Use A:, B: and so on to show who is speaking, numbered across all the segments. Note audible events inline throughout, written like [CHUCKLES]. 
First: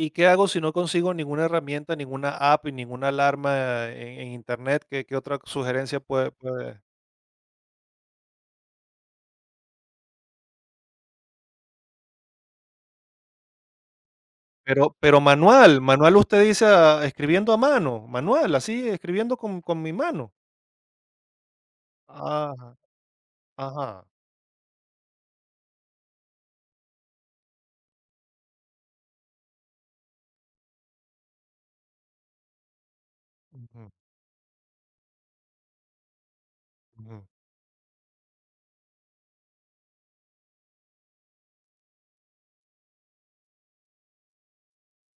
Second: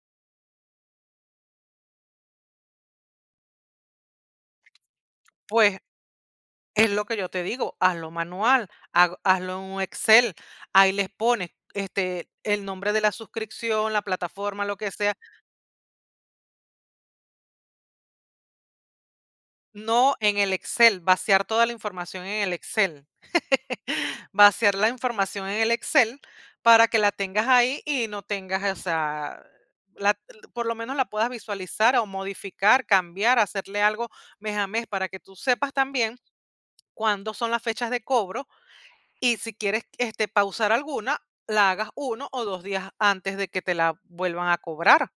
A: ¿Y qué hago si no consigo ninguna herramienta, ninguna app y ninguna alarma en en Internet? ¿Qué qué otra
B: Pues,
A: sugerencia puede puede?
B: es lo que yo te digo, hazlo manual, hag hazlo en un Excel, ahí les pones, este, el nombre de la suscripción, la plataforma, lo que
A: Pero
B: sea.
A: pero manual manual, usted dice a escribiendo a mano, manual, ¿así escribiendo con con mi
B: No
A: mano?
B: en el Excel, vaciar toda la información en el
A: Ah,
B: Excel. [CHUCKLES]
A: ajá.
B: Vaciar la información en el Excel para que la tengas ahí y no tengas, o sea, la por lo menos la puedas visualizar o modificar, cambiar, hacerle
A: Ujú.
B: algo mes a mes, para que tú sepas también
A: Ujú.
B: cuándo son las fechas de cobro. Y si quieres, este, pausar alguna, la hagas 1 o 2 días antes de que te la vuelvan a cobrar.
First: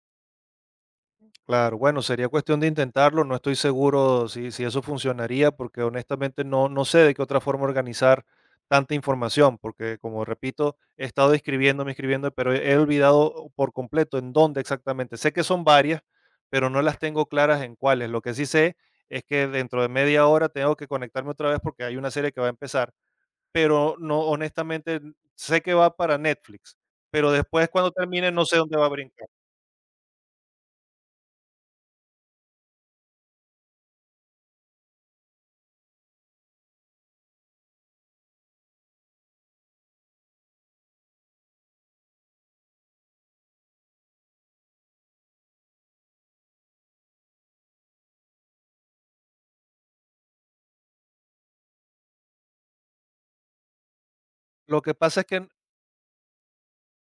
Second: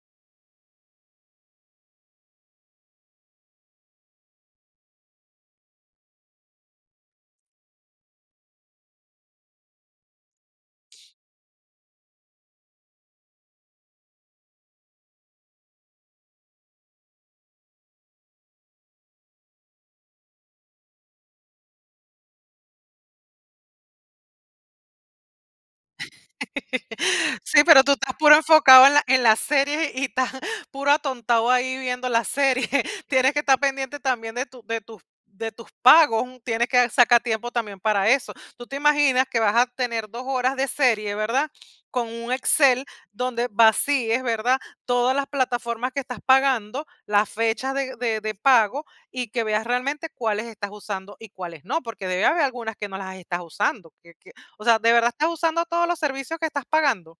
A: Claro, bueno, sería cuestión de intentarlo, no estoy seguro sí sí eso funcionaría, porque honestamente no no sé de qué otra forma organizar tanta información, porque, como repito, he estado inscribiéndome inscribiendo, pero he olvidado por completo en dónde exactamente. Sé que son varias, pero no las tengo claras en cuáles. Lo que sí sé es que dentro de media hora tengo que conectarme otra vez, porque hay una serie que va a empezar, pero no, honestamente, sé que va para Netflix,
B: [CHUCKLES]
A: pero
B: Sí,
A: después,
B: pero
A: cuando
B: tú estás
A: termine,
B: puro
A: no sé dónde va
B: enfocado
A: a
B: en la en
A: brincar.
B: la serie y estás puro atontado ahí viendo la serie. [CHUCKLES] Tienes que estar pendiente también de tu de tus de tus pagos, tienes que sacar tiempo también para eso. Tú te imaginas que vas a tener 2 horas de serie, ¿verdad? Con un Excel, donde vacíes, ¿verdad? Todas las plataformas que estás pagando, las fechas de de de pago y que veas realmente cuáles estás usando y cuáles no, porque debe haber algunas que no las estás usando, que que, o sea,
A: Lo
B: ¿de
A: que
B: verdad
A: pasa es
B: estás
A: que.
B: usando todos los servicios que estás pagando?